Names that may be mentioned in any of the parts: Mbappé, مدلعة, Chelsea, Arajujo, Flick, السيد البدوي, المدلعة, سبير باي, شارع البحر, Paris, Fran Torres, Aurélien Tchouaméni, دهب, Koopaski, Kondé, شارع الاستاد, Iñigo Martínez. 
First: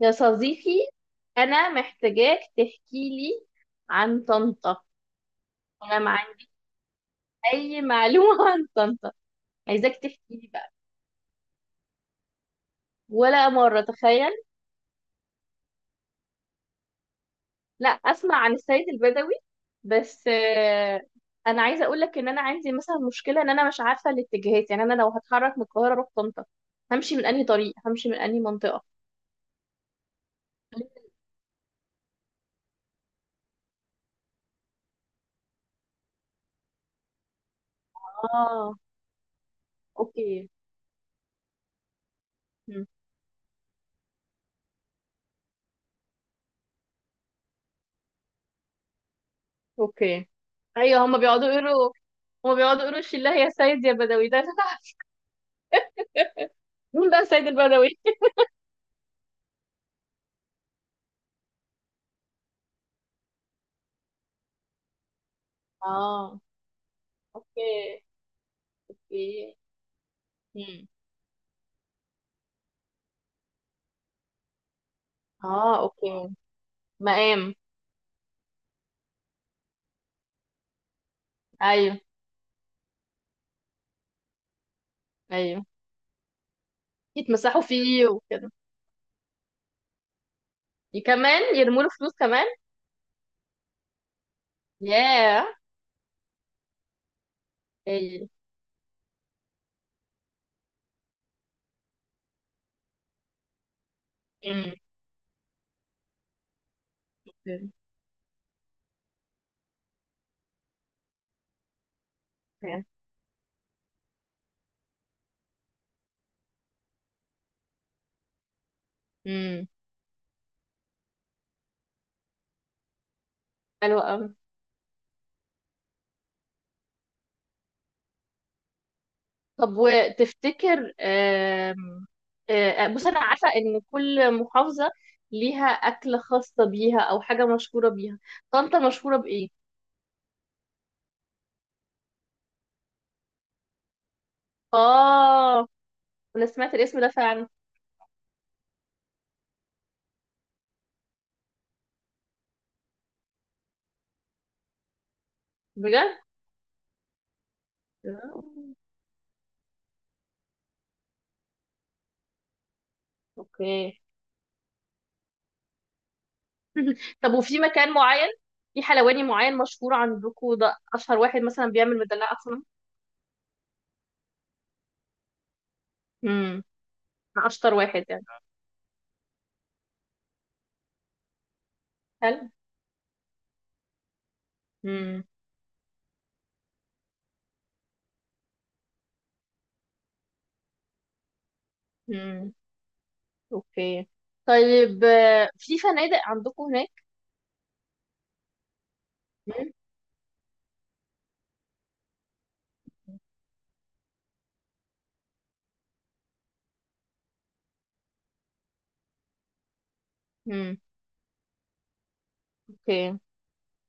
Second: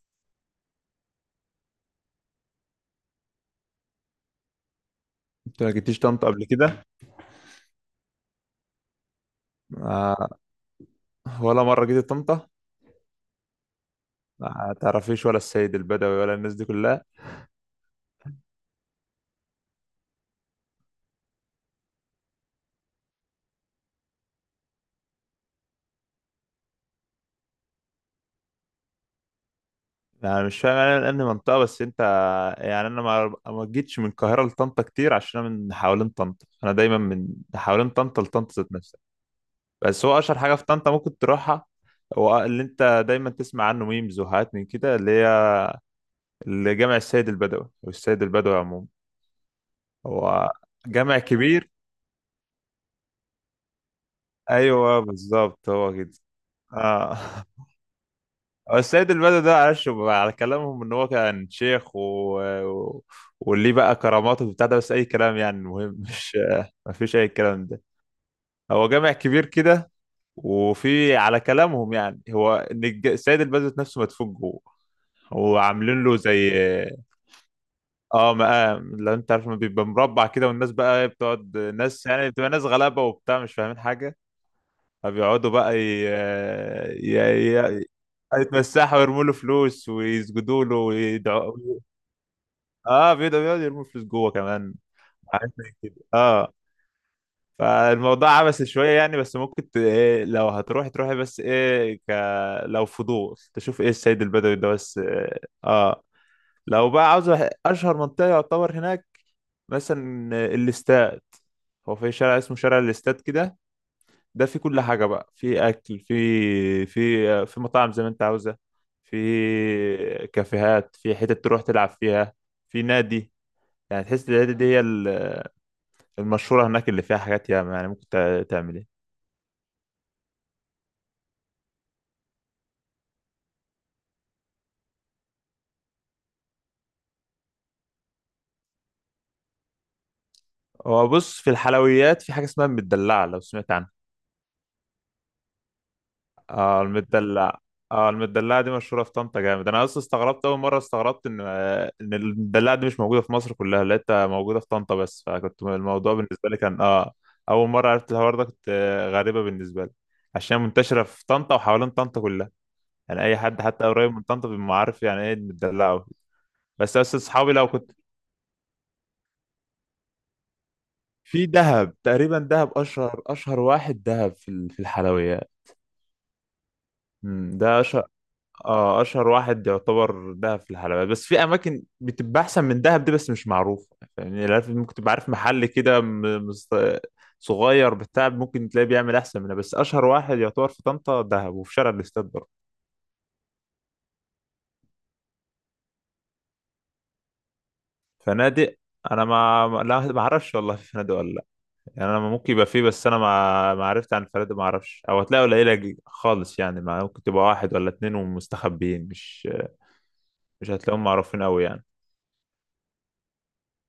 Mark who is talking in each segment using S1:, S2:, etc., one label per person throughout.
S1: يا صديقي، أنا محتاجاك تحكي لي عن طنطا.
S2: انت ما
S1: أنا
S2: جيتيش
S1: ما
S2: طنطا قبل
S1: عندي
S2: كده؟
S1: أي معلومة عن طنطا. عايزاك تحكي
S2: آه،
S1: لي بقى.
S2: ولا مره جيت طنطا.
S1: ولا مرة، تخيل.
S2: آه، ما تعرفيش ولا السيد البدوي ولا الناس دي كلها؟
S1: لا، أسمع عن السيد البدوي. بس أنا عايزة أقول لك إن أنا عندي مثلا مشكلة إن أنا مش عارفة الاتجاهات، يعني أنا لو هتحرك من القاهرة أروح طنطا همشي من أنهي طريق، همشي من أنهي منطقة؟
S2: يعني مش فاهم انا، لان منطقه بس انت. يعني انا ما جيتش من القاهره لطنطا كتير عشان انا من حوالين طنطا، انا دايما من حوالين طنطا لطنطا ذات
S1: آه.
S2: نفسها. بس هو اشهر
S1: أوكي.
S2: حاجه في طنطا ممكن تروحها، هو اللي
S1: مم،
S2: انت دايما تسمع عنه ميمز وحاجات من كده، اللي هي جامع السيد البدوي، او السيد البدوي عموما.
S1: أوكي.
S2: هو
S1: أيوه.
S2: جامع كبير.
S1: هما بيقعدوا يقولوا الشله يا سيد يا بدوي ده.
S2: ايوه بالظبط، هو كده.
S1: مين
S2: اه
S1: بقى سيد البدوي؟
S2: هو السيد البدوي ده، معلش بقى، على كلامهم ان هو كان شيخ و... واللي بقى كراماته وبتاع ده، بس اي كلام يعني المهم مش
S1: اه،
S2: ما فيش اي
S1: اوكي.
S2: كلام ده، هو جامع كبير
S1: اوكي.
S2: كده.
S1: مم.
S2: وفي على كلامهم يعني، هو ان السيد البدوي نفسه مدفون جوه، هو
S1: اه،
S2: عاملين له
S1: اوكي.
S2: زي
S1: مقام.
S2: اه مقام. لو انت عارف، ما بيبقى مربع كده، والناس بقى بتقعد،
S1: ايوه.
S2: ناس يعني بتبقى ناس غلابه وبتاع مش فاهمين حاجه، فبيقعدوا
S1: ايوه،
S2: بقى
S1: يتمسحوا
S2: ي... ي...
S1: فيه وكده.
S2: يتمسحوا ويرموا له فلوس ويسجدوا له ويدعوا.
S1: كمان يرموا له فلوس كمان؟
S2: اه بيقعدوا، يرموا فلوس جوه كمان،
S1: ياه.
S2: حاجات زي كده اه.
S1: ايوه.
S2: فالموضوع عبثي شويه يعني، بس ممكن ت... إيه لو هتروحي تروحي، بس ايه، لو فضول تشوف ايه السيد البدوي ده.
S1: امم
S2: بس. لو بقى عاوز اشهر منطقه يعتبر هناك، مثلا الاستاد. هو في شارع اسمه شارع الاستاد كده، ده في كل حاجة بقى، في أكل، في في مطاعم زي ما أنت عاوزة، في
S1: امم
S2: كافيهات، في حتت تروح تلعب فيها، في نادي.
S1: حلو
S2: يعني
S1: قوي.
S2: تحس النادي دي هي المشهورة هناك، اللي فيها حاجات ياما يعني ممكن تعمل إيه.
S1: طب، وتفتكر، آم، آه، آه، بص، انا عارفه ان كل محافظه ليها اكله خاصه بيها او حاجه مشهوره بيها. طنطا مشهوره بايه؟
S2: هو بص، في الحلويات في حاجة اسمها المدلعة، لو سمعت عنها.
S1: اه، انا سمعت
S2: اه
S1: الاسم ده فعلا.
S2: المدلع، اه المدلعة دي مشهورة في طنطا جامد. انا اصلا استغربت اول مرة، استغربت ان ان المدلعة دي مش موجودة في مصر كلها، لقيتها موجودة في طنطا بس، فكنت الموضوع بالنسبة لي كان اول مرة عرفت الحوار
S1: بجد؟
S2: ده، كنت غريبة بالنسبة لي. عشان منتشرة في طنطا وحوالين طنطا كلها، يعني اي حد حتى
S1: اوكي.
S2: قريب من طنطا بيبقى عارف يعني ايه المدلعة وكده. بس
S1: طب،
S2: اصحابي
S1: وفي
S2: لو كنت
S1: مكان معين، في حلواني معين مشهور عندكم، ده اشهر واحد
S2: في
S1: مثلا
S2: دهب
S1: بيعمل مدلعة
S2: تقريبا.
S1: اصلا؟
S2: دهب اشهر، واحد دهب في في الحلويات.
S1: امم. اشطر
S2: ده
S1: واحد يعني.
S2: اه اشهر واحد يعتبر دهب في الحلويات، بس في اماكن بتبقى
S1: هل
S2: احسن من دهب دي بس مش معروفه. يعني عارف، ممكن تبقى
S1: امم
S2: عارف محل كده مست... صغير بتاع ممكن تلاقيه بيعمل احسن منها، بس اشهر واحد يعتبر في طنطا دهب، وفي شارع الاستاد برضه.
S1: امم اوكي. طيب، في فنادق عندكم هناك؟
S2: فنادق، انا
S1: امم.
S2: ما ما- لا ما اعرفش والله في فنادق ولا لا. يعني انا ممكن يبقى فيه، بس انا ما عرفت عن الفنادق، ما اعرفش، او هتلاقي قليله خالص يعني، ما ممكن تبقى واحد ولا اتنين ومستخبيين. مش
S1: أمم.
S2: هتلاقيهم معروفين قوي يعني.
S1: اوكي.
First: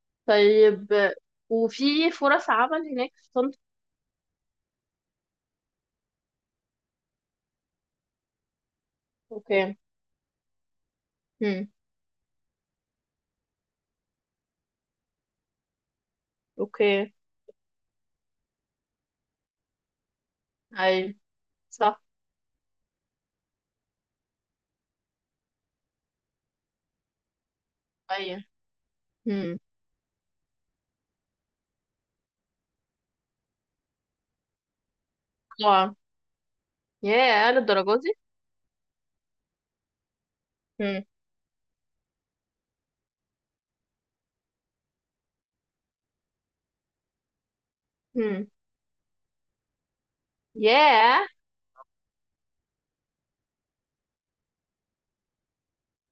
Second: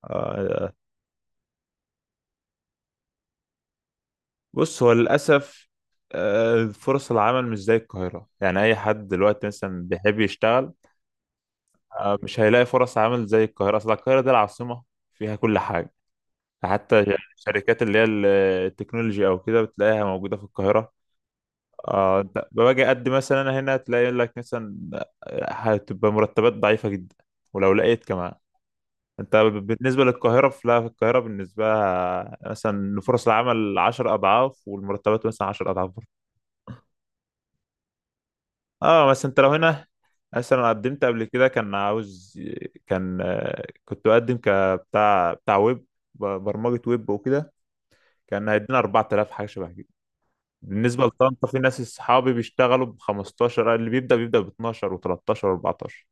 S2: آه،
S1: طيب، وفي فرص عمل هناك في طنطا؟
S2: بص هو للأسف فرص العمل مش زي القاهرة، يعني أي حد دلوقتي
S1: اوكي.
S2: مثلا بيحب يشتغل
S1: امم.
S2: مش هيلاقي فرص عمل زي القاهرة، أصل القاهرة دي العاصمة فيها كل حاجة. حتى
S1: اوكي.
S2: الشركات اللي هي التكنولوجي أو كده بتلاقيها موجودة في القاهرة.
S1: اي، صح.
S2: أنت باجي أقدم مثلا أنا هنا، تلاقي يقول لك مثلا هتبقى مرتبات ضعيفة جدا، ولو لقيت كمان
S1: اي.
S2: أنت
S1: امم.
S2: بالنسبة للقاهرة فلا، في القاهرة بالنسبة لها مثلا فرص العمل عشر أضعاف، والمرتبات مثلا عشر أضعاف.
S1: طبعا. ياه، للدرجة دي؟
S2: اه بس انت لو هنا مثلا
S1: امم.
S2: قدمت قبل كده كان عاوز، كان كنت بقدم بتاع ويب، برمجة ويب وكده،
S1: امم.
S2: كان هيدينا 4000 حاجة شبه كده. بالنسبة
S1: ياه.
S2: لطنطا في ناس اصحابي بيشتغلوا ب 15، اللي بيبدأ ب 12 و13 و14.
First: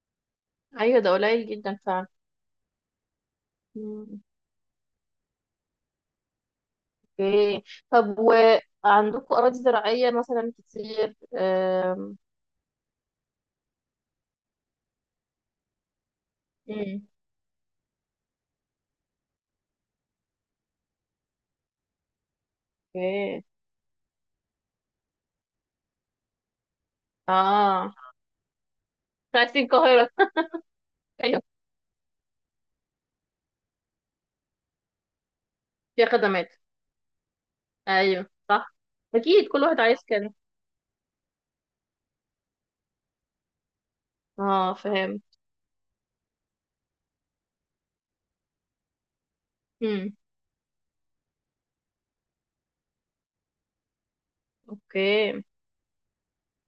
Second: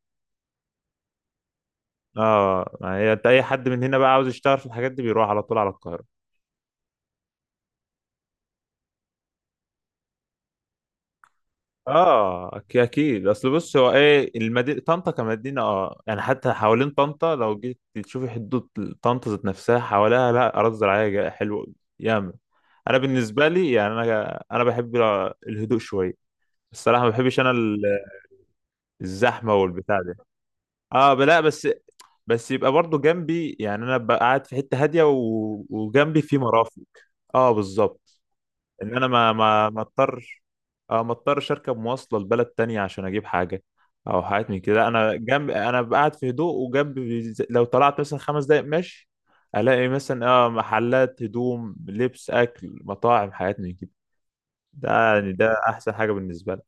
S1: ايوه، ده قليل جدا فعلا.
S2: اه ما هي انت اي حد من هنا بقى
S1: مم.
S2: عاوز يشتغل في الحاجات دي بيروح على طول على القاهرة.
S1: اوكي. طب، وعندكم أراضي زراعية مثلا كتير،
S2: اه اكيد، اصل بص هو ايه، المدينه طنطا كمدينه يعني، حتى حوالين
S1: امم.
S2: طنطا لو جيت تشوفي، حدود طنطا ذات نفسها حواليها لا اراضي زراعيه حلوه ياما. انا
S1: اوكي.
S2: بالنسبه لي يعني، انا بحب الهدوء شويه، الصراحه ما بحبش انا
S1: اه،
S2: الزحمه
S1: عايزين
S2: والبتاع
S1: القاهرة.
S2: ده. اه
S1: ايوه،
S2: لا، بس بس يبقى برضو جنبي، يعني انا ببقى قاعد في حته هاديه
S1: فيها
S2: وجنبي في
S1: خدمات.
S2: مرافق. اه بالظبط،
S1: ايوه صح.
S2: ان انا ما
S1: اكيد كل
S2: ما
S1: واحد
S2: ما
S1: عايز كده.
S2: اضطرش. اه ما اضطرش اركب مواصله لبلد تانية عشان اجيب حاجه او حاجات من
S1: اه،
S2: كده، انا
S1: فاهم.
S2: جنب، انا قاعد في هدوء وجنب، لو طلعت مثلا 5 دقايق ماشي الاقي
S1: امم.
S2: مثلا محلات هدوم، لبس، اكل، مطاعم، حاجات من كده، ده يعني
S1: اوكي.
S2: ده احسن حاجه بالنسبه لي.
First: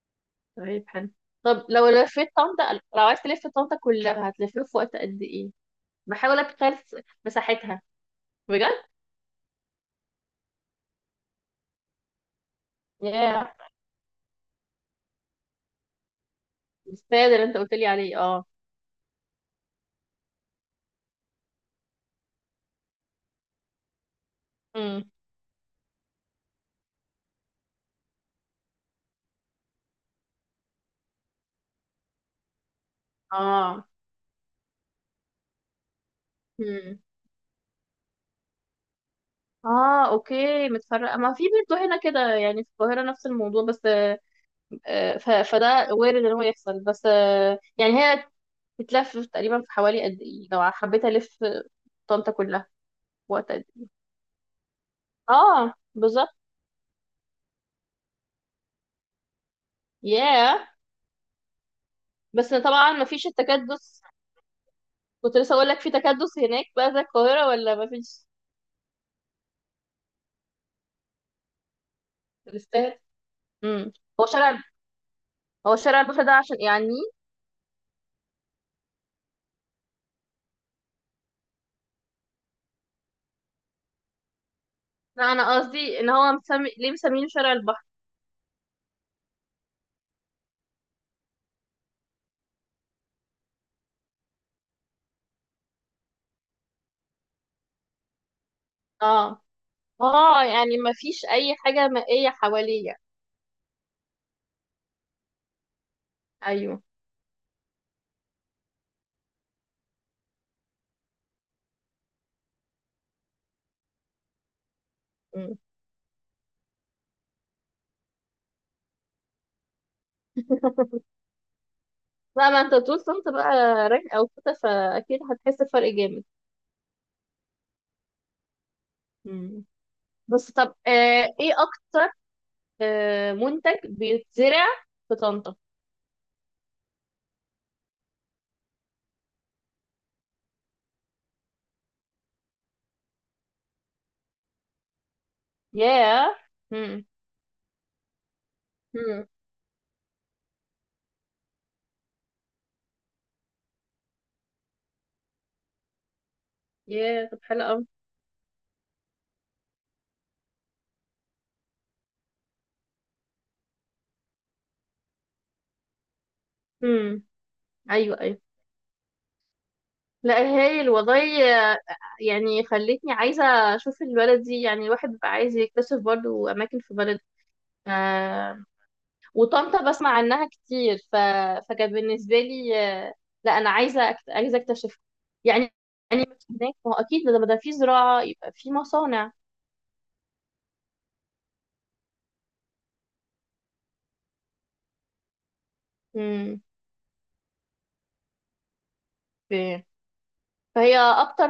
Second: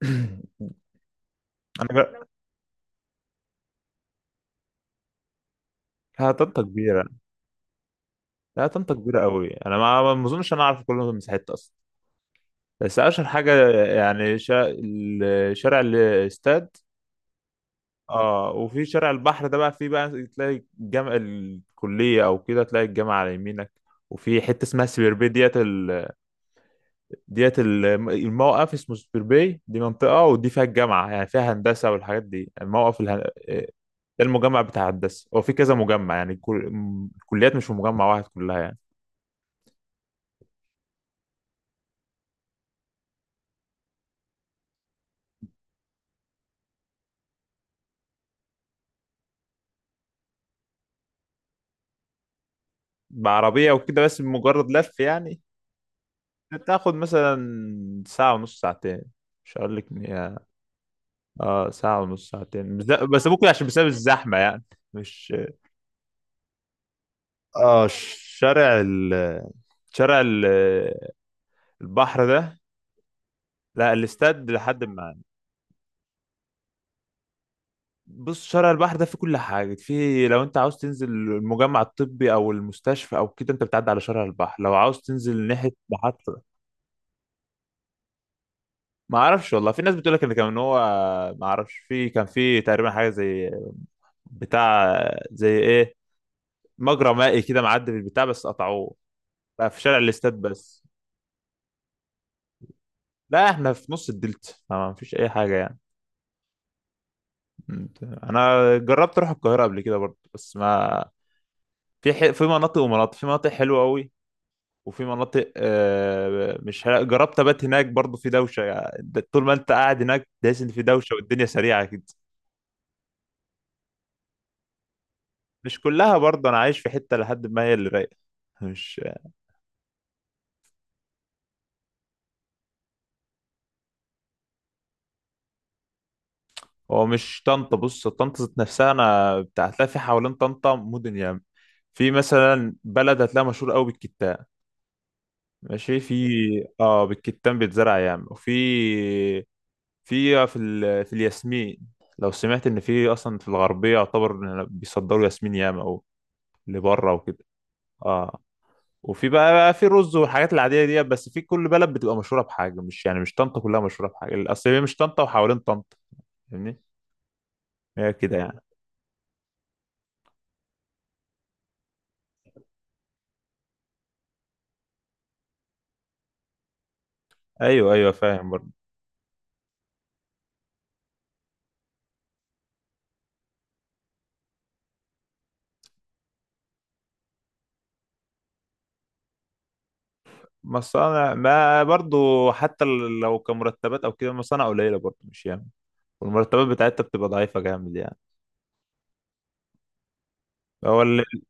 S1: طيب، حلو. طب لو
S2: انا جا...
S1: لفيت طنطا، لو عايز تلف طنطا كلها هتلفيها في وقت قد ايه؟
S2: ها،
S1: بحاول
S2: طنطا
S1: اتخيل
S2: كبيره.
S1: مساحتها.
S2: لا
S1: بجد؟
S2: طنطا كبيره قوي، انا ما اظنش انا اعرف كل مساحتها اصلا، بس اشهر
S1: ياه.
S2: حاجه يعني شارع الاستاد.
S1: الاستاد اللي انت قلت لي عليه، اه.
S2: اه وفي شارع البحر ده بقى، فيه بقى تلاقي الجامع، الكلية او كده تلاقي الجامعة على يمينك. وفي حتة اسمها
S1: امم.
S2: سبير باي الموقف اسمه سبير باي، دي منطقة، ودي فيها الجامعة، يعني فيها هندسة والحاجات دي، الموقف
S1: اه.
S2: ده المجمع بتاع هندسة. هو في كذا مجمع، يعني
S1: مم.
S2: الكليات مش في مجمع واحد كلها يعني.
S1: اه، اوكي، متفرقه ما في. برضه هنا كده يعني، في القاهره نفس الموضوع. بس آه، آه، ف- فده وارد ان هو يحصل. بس يعني هي بتلف تقريبا في حوالي قد ايه لو حبيت الف طنطا كلها؟ وقت قد
S2: بعربية
S1: ايه؟
S2: وكده بس مجرد لف يعني،
S1: اه، بالظبط.
S2: بتاخد مثلا ساعة ونص، ساعتين، مش هقول لك.
S1: ياه.
S2: اه ساعة ونص
S1: بس
S2: ساعتين، بس
S1: طبعا ما فيش
S2: بس ممكن عشان بسبب
S1: التكدس.
S2: الزحمة يعني. مش
S1: كنت لسه اقول لك، في تكدس هناك بقى زي القاهره ولا
S2: اه
S1: ما فيش؟
S2: شارع ال شارع ال- البحر ده،
S1: تستاهل. امم.
S2: لا
S1: هو
S2: الاستاد
S1: شارع
S2: لحد ما.
S1: هو شارع البحر ده عشان يعني.
S2: بص، شارع البحر ده فيه كل حاجة، فيه لو انت عاوز تنزل المجمع الطبي او المستشفى او كده انت بتعدي على شارع البحر، لو عاوز
S1: لا،
S2: تنزل
S1: انا
S2: ناحية
S1: قصدي ان هو
S2: محطة.
S1: مسمي ليه مسمينه شارع البحر.
S2: ما اعرفش والله، في ناس بتقول لك ان كان هو، ما اعرفش، في كان في تقريبا حاجة زي بتاع زي ايه، مجرى مائي كده معدي بالبتاع، بس قطعوه،
S1: اه.
S2: بقى في شارع الاستاد
S1: اه، يعني
S2: بس.
S1: ما فيش اي حاجة مائية حواليا.
S2: لا احنا في نص الدلتا، فما فيش اي حاجه يعني.
S1: ايوه.
S2: انا جربت اروح القاهره قبل كده برضه، بس ما، في مناطق ومناطق، في مناطق حلوه قوي، وفي مناطق
S1: مم.
S2: مش حلوة. جربت ابات هناك برضه، في دوشه يعني، طول ما انت قاعد هناك تحس ان في دوشه، والدنيا سريعه كده.
S1: لا، ما انت طول كنت بقى راجل او كده، فاكيد هتحس
S2: مش
S1: بفرق
S2: كلها
S1: جامد.
S2: برضه، انا عايش في حته لحد ما هي اللي رايقه. مش
S1: مم. بس طب ايه اكتر منتج بيتزرع في طنطا؟
S2: هو مش طنطا، بص طنطا ذات نفسها انا بتاع، هتلاقي في حوالين طنطا مدن يعني، في مثلا بلد هتلاقيها مشهور قوي بالكتاب، ماشي، في
S1: ياه. مم.
S2: اه بالكتان بيتزرع يعني، وفي
S1: مم.
S2: في الياسمين، لو سمعت ان في اصلا في الغربيه يعتبر بيصدروا ياسمين ياما او لبره
S1: ياه. طب،
S2: وكده.
S1: حلو قوي.
S2: اه وفي بقى، في رز والحاجات العاديه دي، بس في كل بلد بتبقى مشهوره بحاجه، مش يعني مش طنطا كلها مشهوره بحاجه، اصل هي مش طنطا وحوالين طنطا، فاهمني؟
S1: مم.
S2: هي
S1: ايوه،
S2: كده
S1: ايوه.
S2: يعني.
S1: لا، هايل والله، يعني خلتني عايزة اشوف البلد دي، يعني الواحد بقى عايز يكتشف برضو اماكن في بلد.
S2: ايوه ايوه فاهم برضه.
S1: وطنطا بسمع عنها كتير فكان بالنسبة لي، آه، لا أنا عايزة عايزة أكتشفها يعني. يعني هناك، ما هو أكيد لما ده في زراعة يبقى في مصانع.
S2: مصانع، ما برضه حتى لو كمرتبات او كده مصانع قليله برضه مش ياما،
S1: مم.
S2: والمرتبات بتاعتها بتبقى ضعيفه جامد يعني.
S1: ف- فهي
S2: هو ال...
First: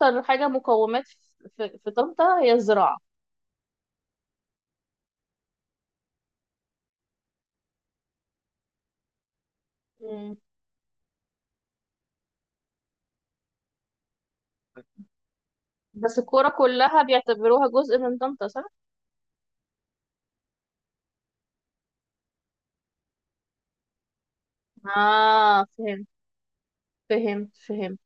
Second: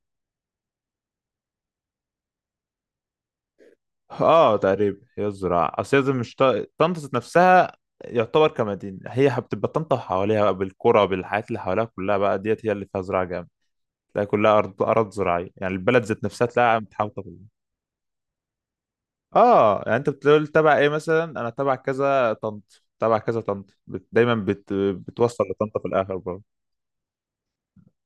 S1: أكتر حاجة مقومات في طنطا هي الزراعة.
S2: اه تقريبا هي الزراعة، اصل هي زي مش طنطا ذات نفسها يعتبر كمدينة، هي بتبقى طنطا
S1: مم.
S2: وحواليها بقى بالقرى بالحاجات اللي حواليها كلها بقى ديت هي اللي فيها زراعة جامد، تلاقي كلها أرض أرض زراعية يعني، البلد
S1: بس
S2: ذات نفسها
S1: الكورة
S2: تلاقيها
S1: كلها
S2: متحوطة بال.
S1: بيعتبروها جزء من طنطا، صح؟
S2: اه يعني، انت بتقول تبع ايه، مثلا انا تبع كذا طنط تبع كذا طنط دايما بتوصل
S1: آه،
S2: لطنطا في
S1: فهمت.
S2: الاخر برضه.
S1: فهمت فهمت.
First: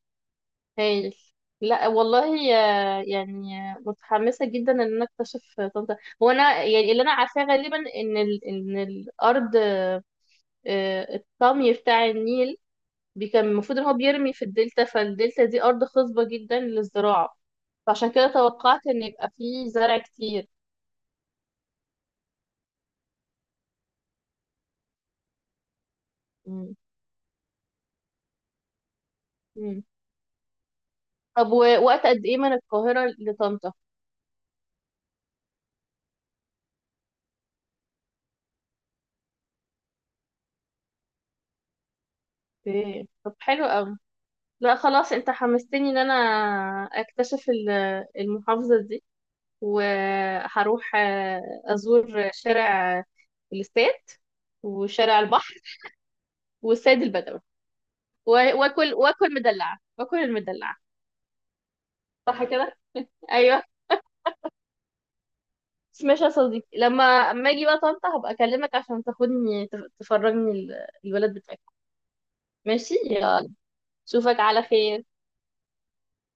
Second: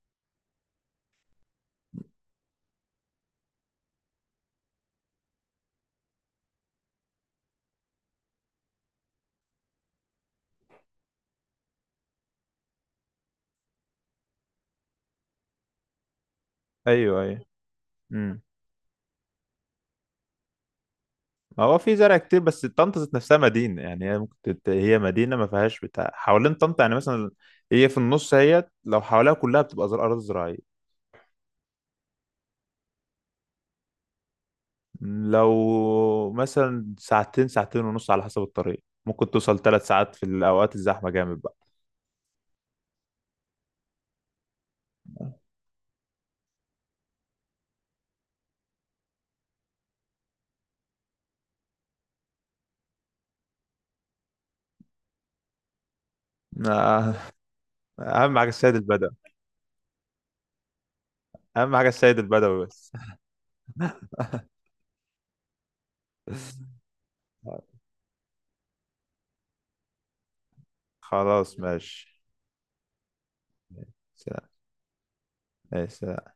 S1: هايل. لا والله، يعني متحمسة جدا ان انا اكتشف طنطا. هو انا يعني اللي انا عارفاه غالبا ان ان الارض، الطمي بتاع النيل كان المفروض ان هو بيرمي في الدلتا، فالدلتا دي ارض خصبة جدا
S2: ايوه
S1: للزراعة.
S2: ايوه،
S1: فعشان كده توقعت ان يبقى فيه زرع كتير.
S2: هو في زرع كتير، بس طنطا ذات نفسها مدينة يعني، هي ممكن هي مدينة ما فيهاش بتاع، حوالين
S1: مم.
S2: طنطا يعني مثلا هي في النص، هي لو حواليها كلها
S1: مم.
S2: بتبقى أراضي زراعية.
S1: طب، ووقت قد ايه من القاهرة لطنطا؟
S2: لو مثلا ساعتين، ساعتين ونص، على حسب الطريق ممكن توصل 3 ساعات في الأوقات الزحمة جامد بقى.
S1: اوكي. طب، حلو قوي. لا خلاص، انت حمستني ان انا اكتشف المحافظة دي. وهروح أزور شارع الاستاد، وشارع البحر، والسيد
S2: آه،
S1: البدوي،
S2: أهم حاجة
S1: و-
S2: السيد البدوي،
S1: واكل المدلعة.
S2: أهم حاجة السيد
S1: صح
S2: البدوي
S1: كده؟
S2: بس.
S1: ايوه. بس ماشي يا صديقي، لما اما اجي بقى طنطا هبقى اكلمك عشان تاخدني تفرجني البلد
S2: خلاص
S1: بتاعتك.
S2: ماشي.
S1: ماشي يلا. اشوفك
S2: سلام.
S1: على خير.
S2: ماشي.